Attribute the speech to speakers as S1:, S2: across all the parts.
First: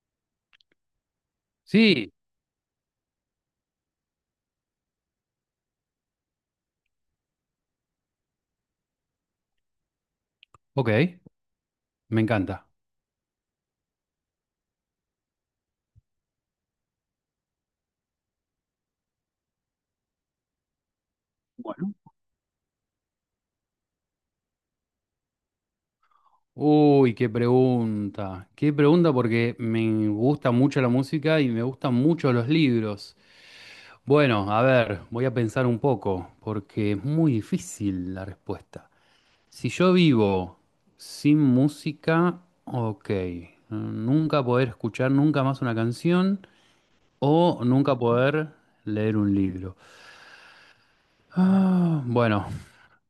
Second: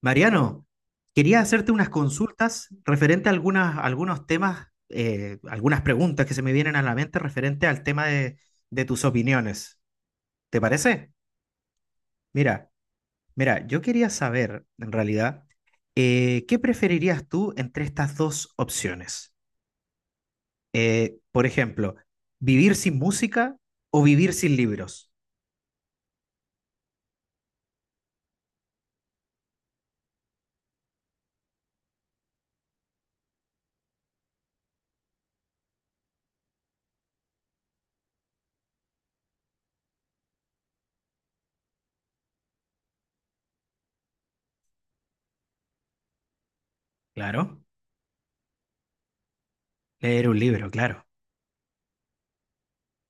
S1: Mariano, quería hacerte unas
S2: Sí,
S1: consultas referente a algunos temas, algunas preguntas que se me vienen a la mente referente al tema de tus opiniones. ¿Te parece?
S2: ok, me encanta.
S1: Mira, mira, yo quería saber, en realidad, ¿qué preferirías tú entre estas dos opciones? Por ejemplo, ¿vivir sin música o vivir sin libros?
S2: Uy, qué pregunta. Qué pregunta porque me gusta mucho la música y me gustan mucho los libros. Bueno, a ver, voy a pensar un poco porque es muy difícil la respuesta. Si yo vivo sin música, ok, nunca poder escuchar nunca más una canción
S1: Claro,
S2: o nunca poder leer un libro.
S1: leer un libro, claro.
S2: Ah, bueno,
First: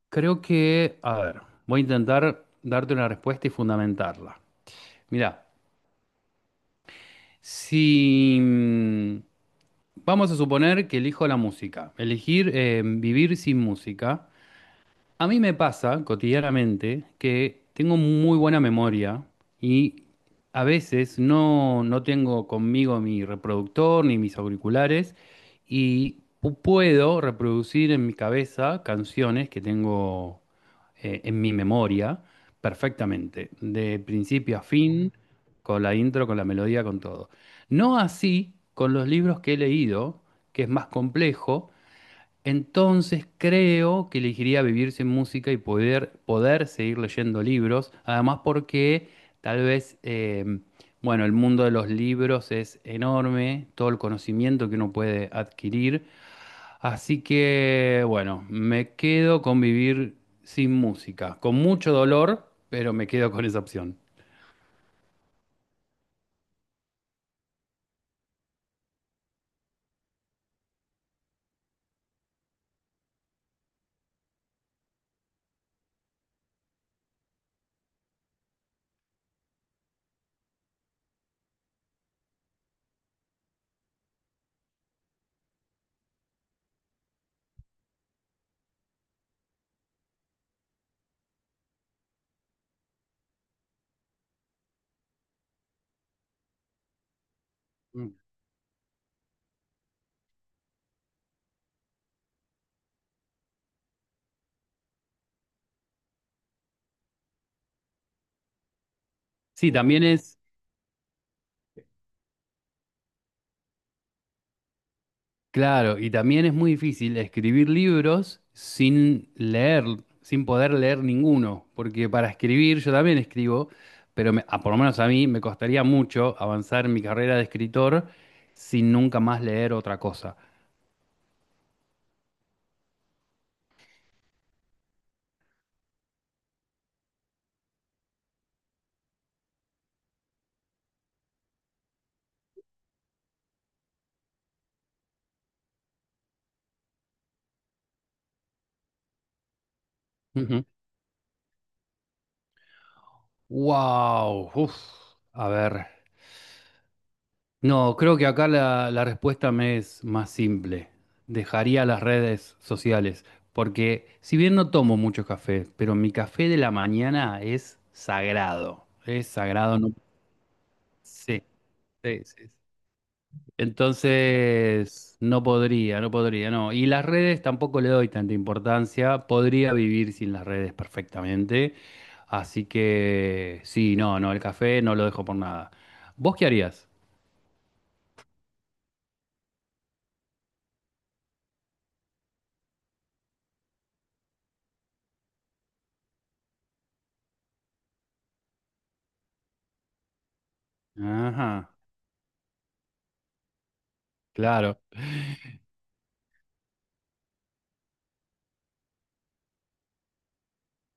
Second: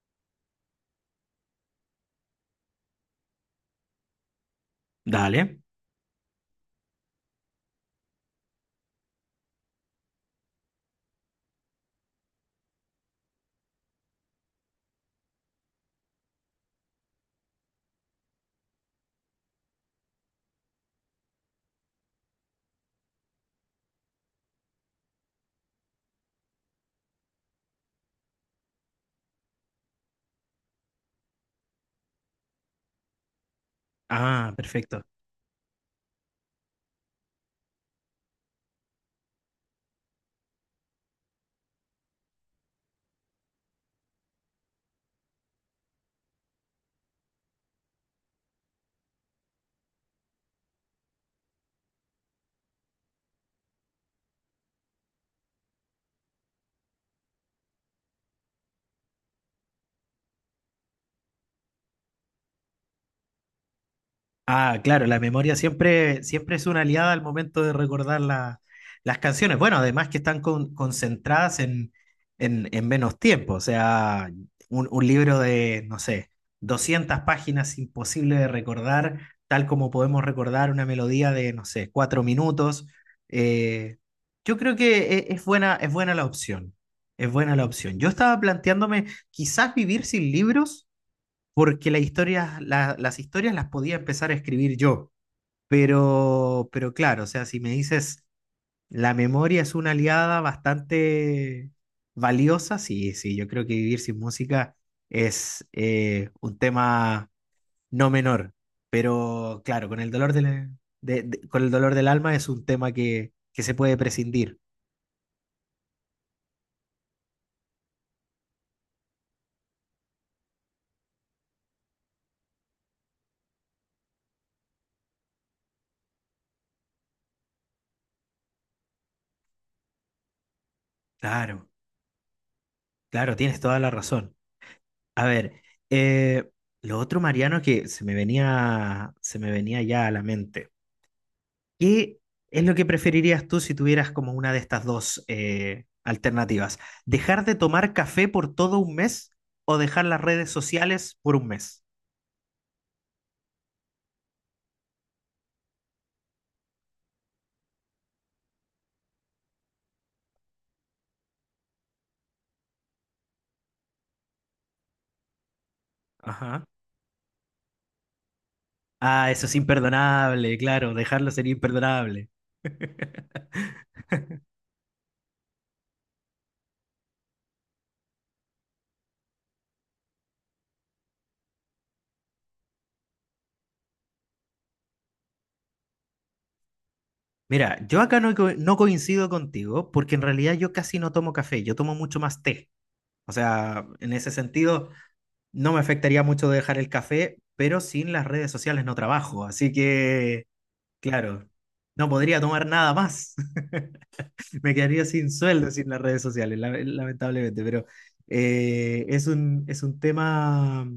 S2: creo que, a ver, voy a intentar darte una respuesta y fundamentarla. Mirá,
S1: Dale.
S2: si mm, vamos a suponer que elijo la música, elegir vivir sin música. A mí me pasa cotidianamente que tengo muy buena memoria y a veces no tengo conmigo mi reproductor ni mis auriculares y puedo reproducir en mi cabeza canciones que tengo en mi memoria perfectamente, de
S1: Ah,
S2: principio a
S1: perfecto.
S2: fin, con la intro, con la melodía, con todo. No así con los libros que he leído, que es más complejo, entonces creo que elegiría vivir sin música y poder seguir leyendo libros, además porque tal vez, bueno, el mundo de los libros es enorme, todo el conocimiento que uno puede adquirir, así que, bueno, me quedo con vivir sin música, con mucho dolor, pero me quedo con esa opción.
S1: Ah, claro, la memoria siempre es una aliada al momento de recordar las canciones. Bueno, además que están concentradas en menos tiempo. O sea, un libro de, no sé, 200 páginas imposible de recordar, tal como podemos recordar una melodía de, no sé, cuatro minutos. Eh, yo creo que es buena la opción. Es buena la opción. Yo estaba planteándome quizás vivir sin libros porque la historia, las historias las podía empezar a escribir yo. Pero claro, o sea, si me
S2: Mm.
S1: dices, la memoria es una aliada bastante valiosa, sí, sí, yo creo que vivir sin música es un tema no menor. Pero
S2: Sí,
S1: claro, con
S2: también
S1: el dolor
S2: es,
S1: del, con el dolor del alma es un tema que se puede prescindir.
S2: claro, y también es muy difícil escribir libros sin leer, sin poder leer ninguno, porque para escribir yo también escribo, pero por lo menos a mí me costaría mucho avanzar en mi carrera de escritor sin nunca más leer otra cosa.
S1: Claro. Claro, tienes toda la razón. A ver, eh, lo otro, Mariano, que se me venía ya a la mente. ¿Qué es lo que preferirías tú si tuvieras como una de estas dos alternativas? ¿Dejar de tomar café por todo un mes o dejar las redes sociales por un mes?
S2: Wow, a ver. No, creo que acá la respuesta me es más simple. Dejaría las redes sociales, porque si bien no tomo mucho café, pero mi café de
S1: Ajá.
S2: la mañana es sagrado. Es
S1: Ah, eso es
S2: sagrado, no.
S1: imperdonable, claro, dejarlo
S2: Sí,
S1: sería
S2: sí, sí,
S1: imperdonable.
S2: sí. Entonces, no podría, no. Y las redes tampoco le doy tanta importancia. Podría vivir sin las redes perfectamente. Así que, sí, no, no, el café no lo dejo por nada. ¿Vos qué harías?
S1: Mira, yo acá no coincido contigo porque en realidad yo casi no tomo café, yo tomo mucho más té. O sea, en ese sentido, no me afectaría mucho dejar el café, pero sin las redes sociales no trabajo. Así que, claro,
S2: Ajá,
S1: no podría tomar nada más. Me
S2: claro.
S1: quedaría sin sueldo sin las redes sociales, lamentablemente, pero es es un tema,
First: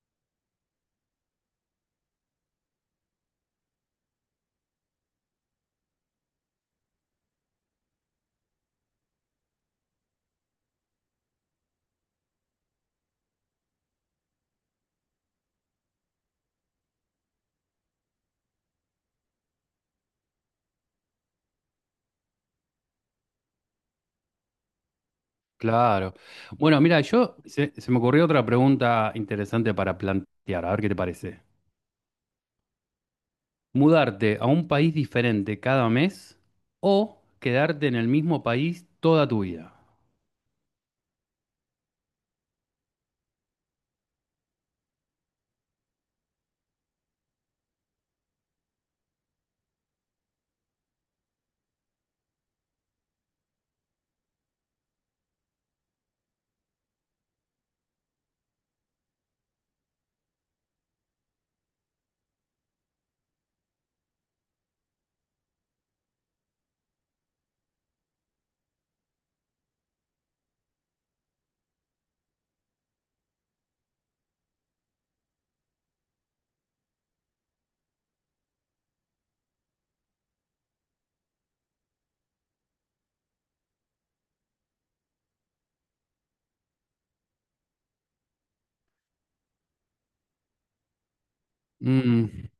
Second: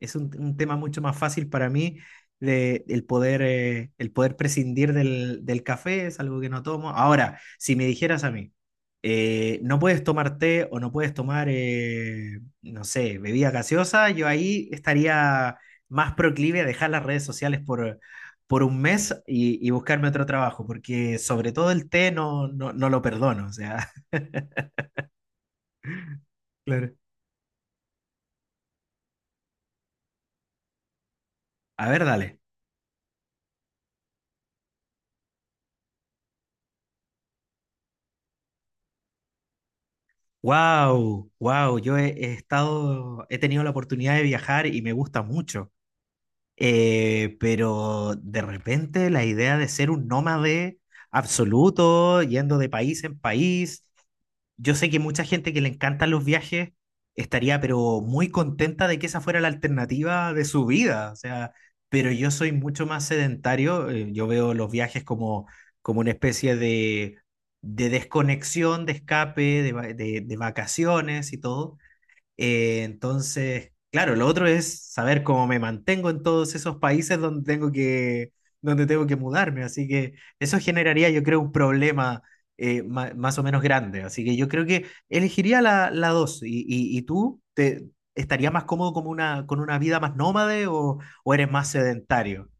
S1: es un tema mucho más fácil para mí de, el poder prescindir del café, es algo que no tomo. Ahora, si me dijeras a mí, no puedes tomar té o no puedes tomar, no sé, bebida gaseosa, yo ahí estaría más proclive a dejar las redes sociales por un mes y buscarme otro trabajo, porque sobre todo el té no lo perdono. O sea,
S2: Claro. Bueno,
S1: claro.
S2: mira, se me ocurrió otra pregunta interesante para plantear, a ver qué te parece.
S1: A ver, dale.
S2: ¿Mudarte a un país diferente cada mes o quedarte en el mismo país toda tu vida?
S1: Wow, yo he estado, he tenido la oportunidad de viajar y me gusta mucho. Pero de repente la idea de ser un nómade absoluto, yendo de país en país, yo sé que mucha gente que le encantan los viajes estaría pero muy contenta de que esa fuera la alternativa de su vida, o sea, pero yo soy mucho más sedentario, yo veo los viajes como, como una especie de desconexión, de escape, de vacaciones y todo entonces, claro, lo otro es saber cómo me mantengo en todos esos países donde tengo donde tengo que mudarme. Así que eso generaría, yo creo, un problema más o menos grande. Así que yo creo que elegiría la dos. ¿Y, y tú te estarías más cómodo como con una vida más nómade o eres más
S2: Mm.
S1: sedentario?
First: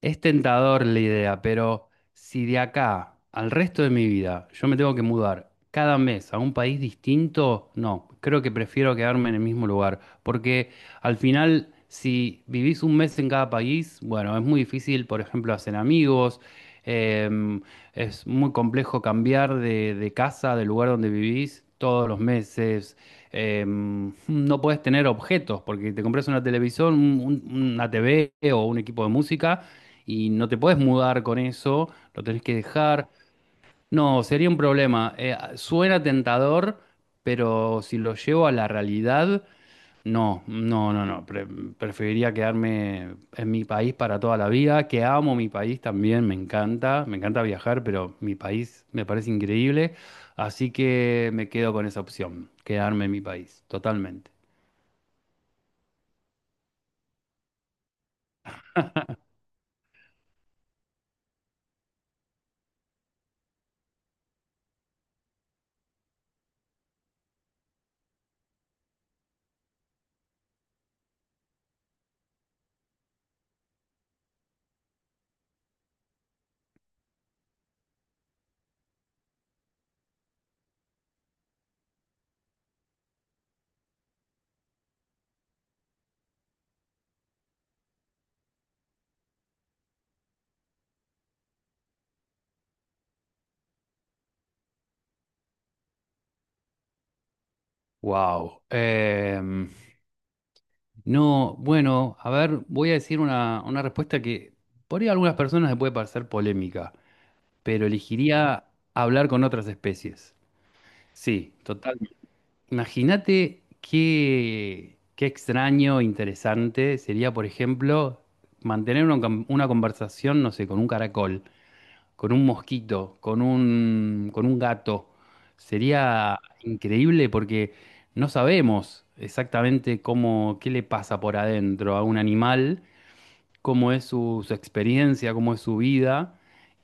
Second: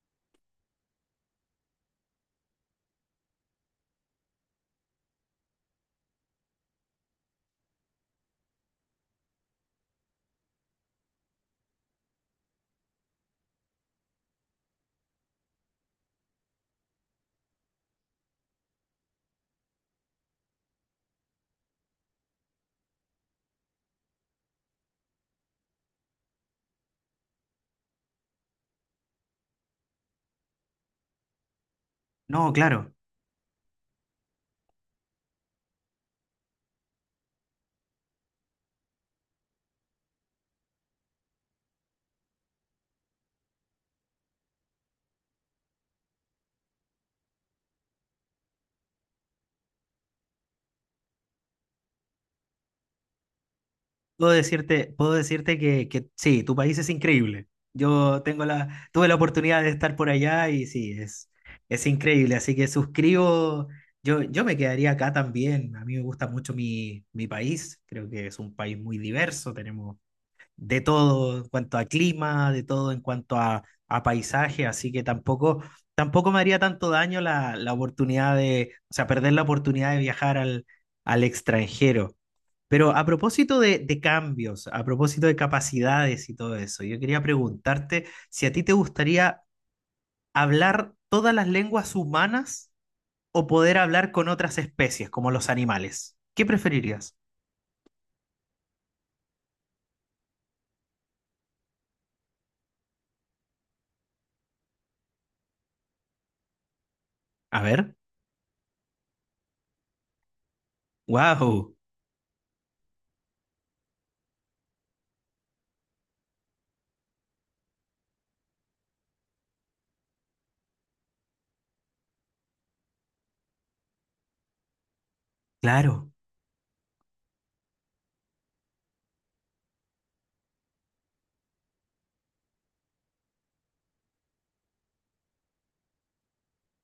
S2: Es tentador la idea, pero si de acá al resto de mi vida yo me tengo que mudar cada mes a un país distinto, no, creo que prefiero quedarme en el mismo lugar, porque al final si vivís un mes en cada país, bueno, es muy difícil, por ejemplo, hacer amigos. em, es muy complejo cambiar de casa, del lugar donde vivís todos los meses. No podés tener objetos porque te compras una televisión, una TV o un equipo de música y no te puedes mudar con eso, lo tenés
S1: No,
S2: que
S1: claro.
S2: dejar. No, sería un problema. Suena tentador, pero si lo llevo a la realidad, no, no, no, no. Preferiría quedarme en mi país para toda la vida, que amo mi país también, me encanta viajar, pero mi país me parece increíble, así que me quedo con esa opción, quedarme en mi país, totalmente.
S1: Puedo decirte que sí, tu país es increíble. Yo tengo la, tuve la oportunidad de estar por allá y sí, es increíble. Así que suscribo, yo me quedaría acá también. A mí me gusta mucho mi, mi país. Creo que es un país muy diverso. Tenemos de todo en cuanto a clima, de todo en cuanto a paisaje. Así que tampoco, tampoco me haría tanto daño la oportunidad de, o sea, perder la oportunidad de viajar al extranjero. Pero a propósito de cambios, a propósito de capacidades y todo eso, yo quería preguntarte si a ti te gustaría hablar todas las lenguas humanas o poder hablar con otras especies, como los animales. ¿Qué preferirías?
S2: Wow. No, bueno, a ver, voy a decir una respuesta que por ahí a algunas personas le puede parecer polémica,
S1: A
S2: pero
S1: ver.
S2: elegiría hablar con otras especies. Sí,
S1: Wow.
S2: total. Imagínate qué, qué extraño, interesante sería, por ejemplo, mantener una conversación, no sé, con un caracol, con un mosquito, con un gato.
S1: Claro,
S2: Sería increíble porque no sabemos exactamente cómo, qué le pasa por adentro a un animal, cómo es su experiencia, cómo es su vida.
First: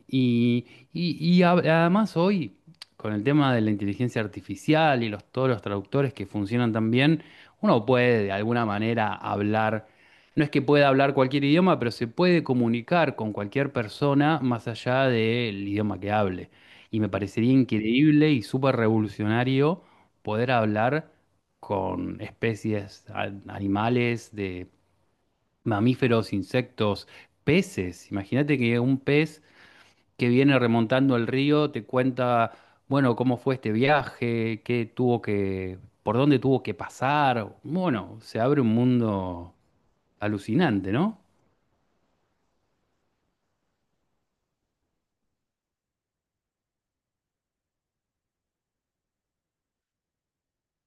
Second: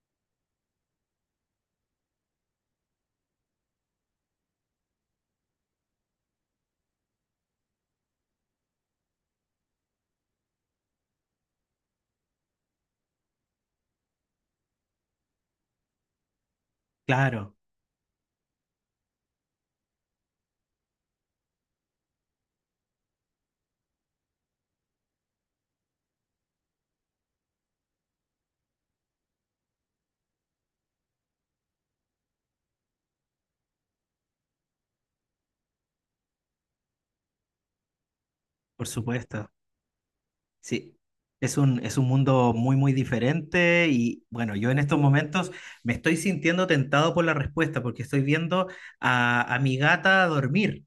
S2: Y, Además hoy, con el tema de la inteligencia artificial y todos los traductores que funcionan tan bien, uno puede de alguna manera hablar, no es que pueda hablar cualquier idioma, pero se puede comunicar con cualquier persona más allá del idioma que hable. Y me parecería
S1: claro,
S2: increíble y súper revolucionario poder hablar con especies, animales, mamíferos, insectos, peces. Imagínate que un pez que viene remontando el río te cuenta, bueno, cómo fue este viaje, qué tuvo que, por dónde tuvo que pasar. Bueno, se abre un
S1: por supuesto.
S2: mundo alucinante,
S1: Sí,
S2: ¿no?
S1: es es un mundo muy, muy diferente y bueno, yo en estos momentos me estoy sintiendo tentado por la respuesta porque estoy viendo a mi gata dormir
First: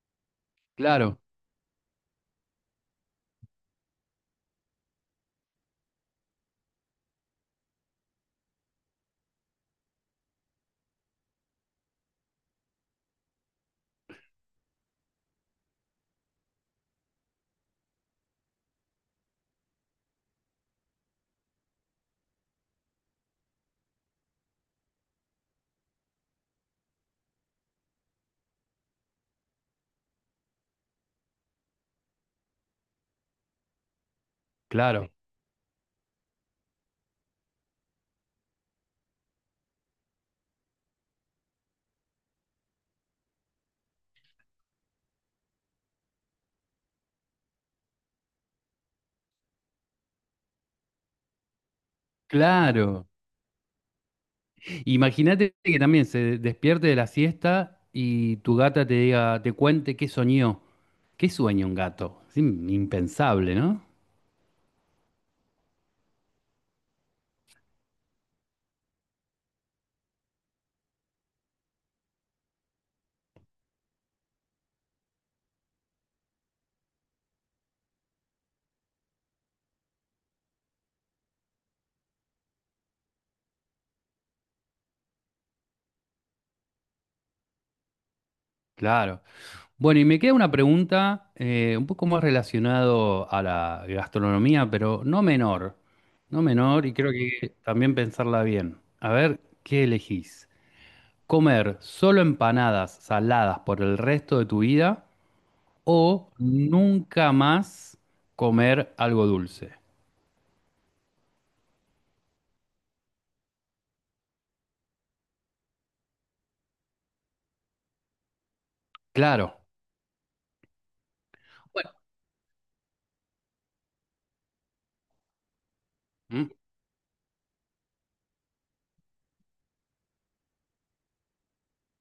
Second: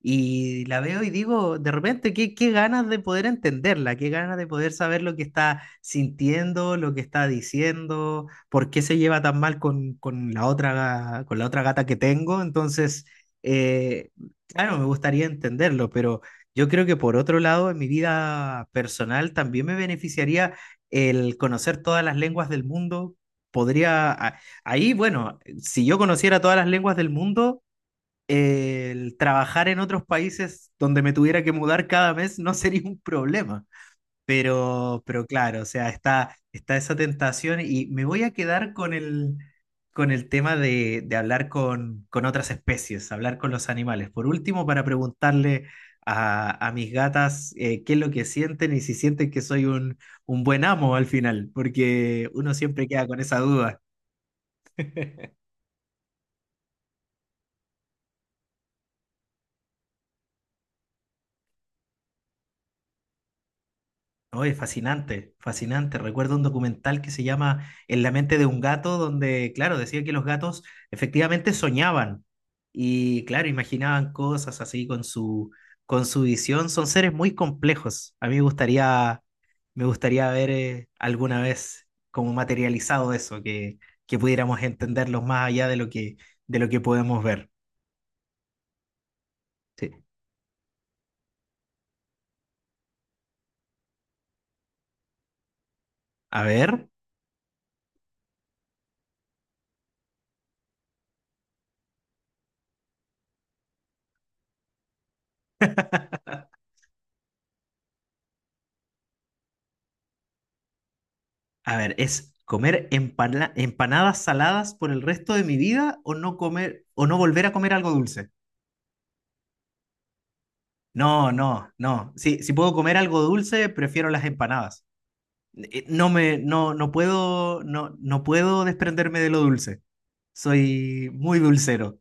S1: y la veo y
S2: Claro,
S1: digo, de repente, qué, qué ganas de poder entenderla, qué ganas de poder saber lo que está sintiendo, lo que está diciendo, por qué se lleva tan mal con la otra, con la otra gata que tengo. Entonces, eh, claro, me gustaría entenderlo, pero... Yo creo que por otro lado, en mi vida personal también me beneficiaría el conocer todas las lenguas del mundo. Podría, a- ahí, bueno, si yo conociera todas las lenguas del mundo, el trabajar en otros países donde me tuviera que mudar cada mes no sería un problema. Pero,
S2: claro,
S1: pero claro, o sea, está esa tentación y me voy a quedar con el tema de hablar con otras especies, hablar con los animales. Por último, para preguntarle a mis gatas qué es lo que sienten y si sienten que soy un buen amo al final, porque uno siempre queda
S2: claro.
S1: con esa duda.
S2: Imagínate que también se despierte de la siesta y tu gata te diga, te cuente qué soñó. ¿Qué sueña un gato? Es impensable, ¿no?
S1: Oye, fascinante, fascinante. Recuerdo un documental que se llama En la mente de un gato, donde, claro, decía que los gatos efectivamente soñaban y, claro, imaginaban cosas así con su visión. Son seres muy complejos. A mí me gustaría ver alguna vez como materializado eso, que pudiéramos entenderlos más allá de lo que podemos ver.
S2: Claro.
S1: Sí.
S2: Bueno, y me queda una pregunta, un poco más relacionado a la gastronomía, pero no menor, no
S1: A
S2: menor,
S1: ver.
S2: y creo que también pensarla bien. A ver, ¿qué elegís? ¿Comer solo empanadas saladas por el resto de tu vida o nunca más comer algo dulce?
S1: A ver, ¿es comer empanadas saladas por el resto de mi vida o no comer o no volver a comer algo dulce?
S2: Claro.
S1: No, no,
S2: Bueno.
S1: no. Sí, si puedo comer algo dulce, prefiero las empanadas.
S2: Mm,
S1: No puedo, no puedo desprenderme de lo dulce. Soy muy dulcero.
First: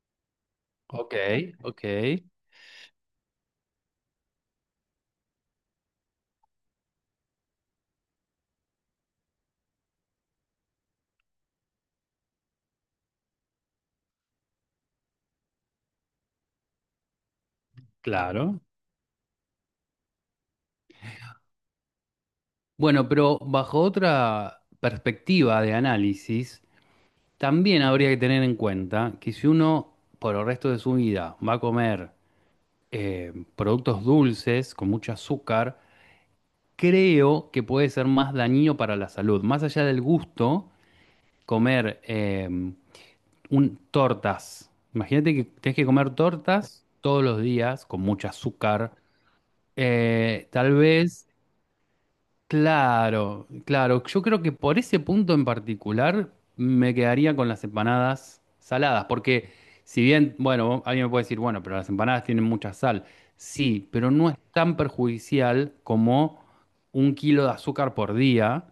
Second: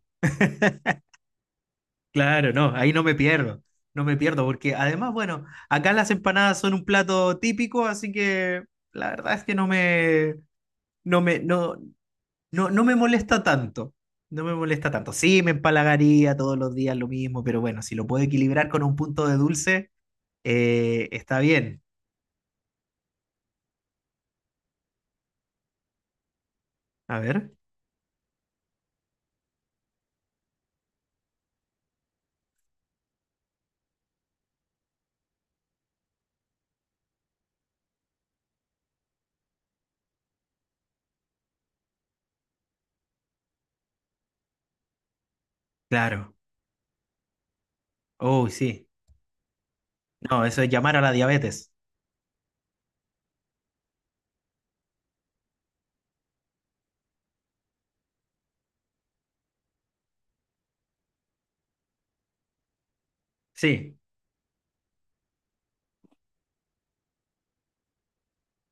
S2: ok, ok,
S1: Claro, no, ahí no me pierdo. No me pierdo, porque además, bueno, acá las empanadas son un plato típico, así que la verdad es que no me, no, no, no me molesta tanto. No me molesta tanto. Sí, me empalagaría todos los días lo mismo, pero bueno, si lo puedo
S2: claro.
S1: equilibrar con un punto de dulce, está bien.
S2: Bueno, pero bajo otra perspectiva de análisis,
S1: A ver,
S2: también habría que tener en cuenta que si uno por el resto de su vida va a comer productos dulces con mucho azúcar, creo que puede ser más dañino para la salud. Más allá del gusto, comer tortas. Imagínate que tenés que comer
S1: claro.
S2: tortas todos los días con mucho
S1: Oh, sí.
S2: azúcar.
S1: No, eso es
S2: Tal
S1: llamar a la
S2: vez
S1: diabetes.
S2: claro, claro. Yo creo que por ese punto en particular me quedaría con las empanadas saladas, porque si bien, bueno, alguien me puede decir, bueno, pero las empanadas tienen mucha sal. Sí,
S1: Sí,
S2: pero no es tan perjudicial como un kilo de azúcar por día.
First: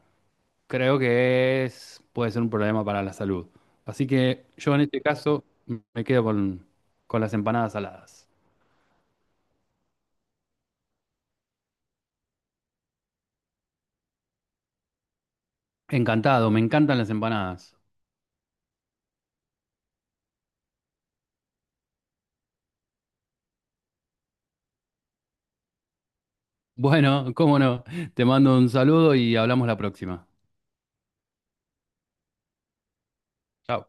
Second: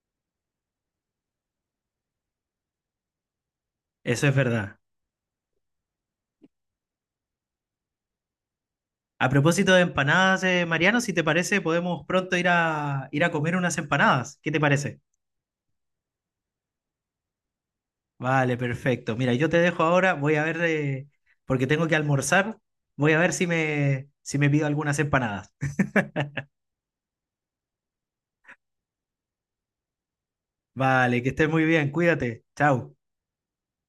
S2: Creo que es, puede ser un problema para la salud. Así
S1: eso es
S2: que yo
S1: verdad.
S2: en este caso me quedo con las empanadas saladas.
S1: A propósito de empanadas, Mariano, si te parece, podemos pronto ir ir a comer unas empanadas. ¿Qué te parece?
S2: Encantado, me encantan las empanadas.
S1: Vale, perfecto. Mira, yo te dejo ahora, voy a ver, porque tengo que almorzar, voy a ver si si me pido algunas empanadas.
S2: Bueno, cómo no. Te mando un saludo y hablamos la próxima.
S1: Vale, que estés muy bien, cuídate. Chao.
S2: Chao.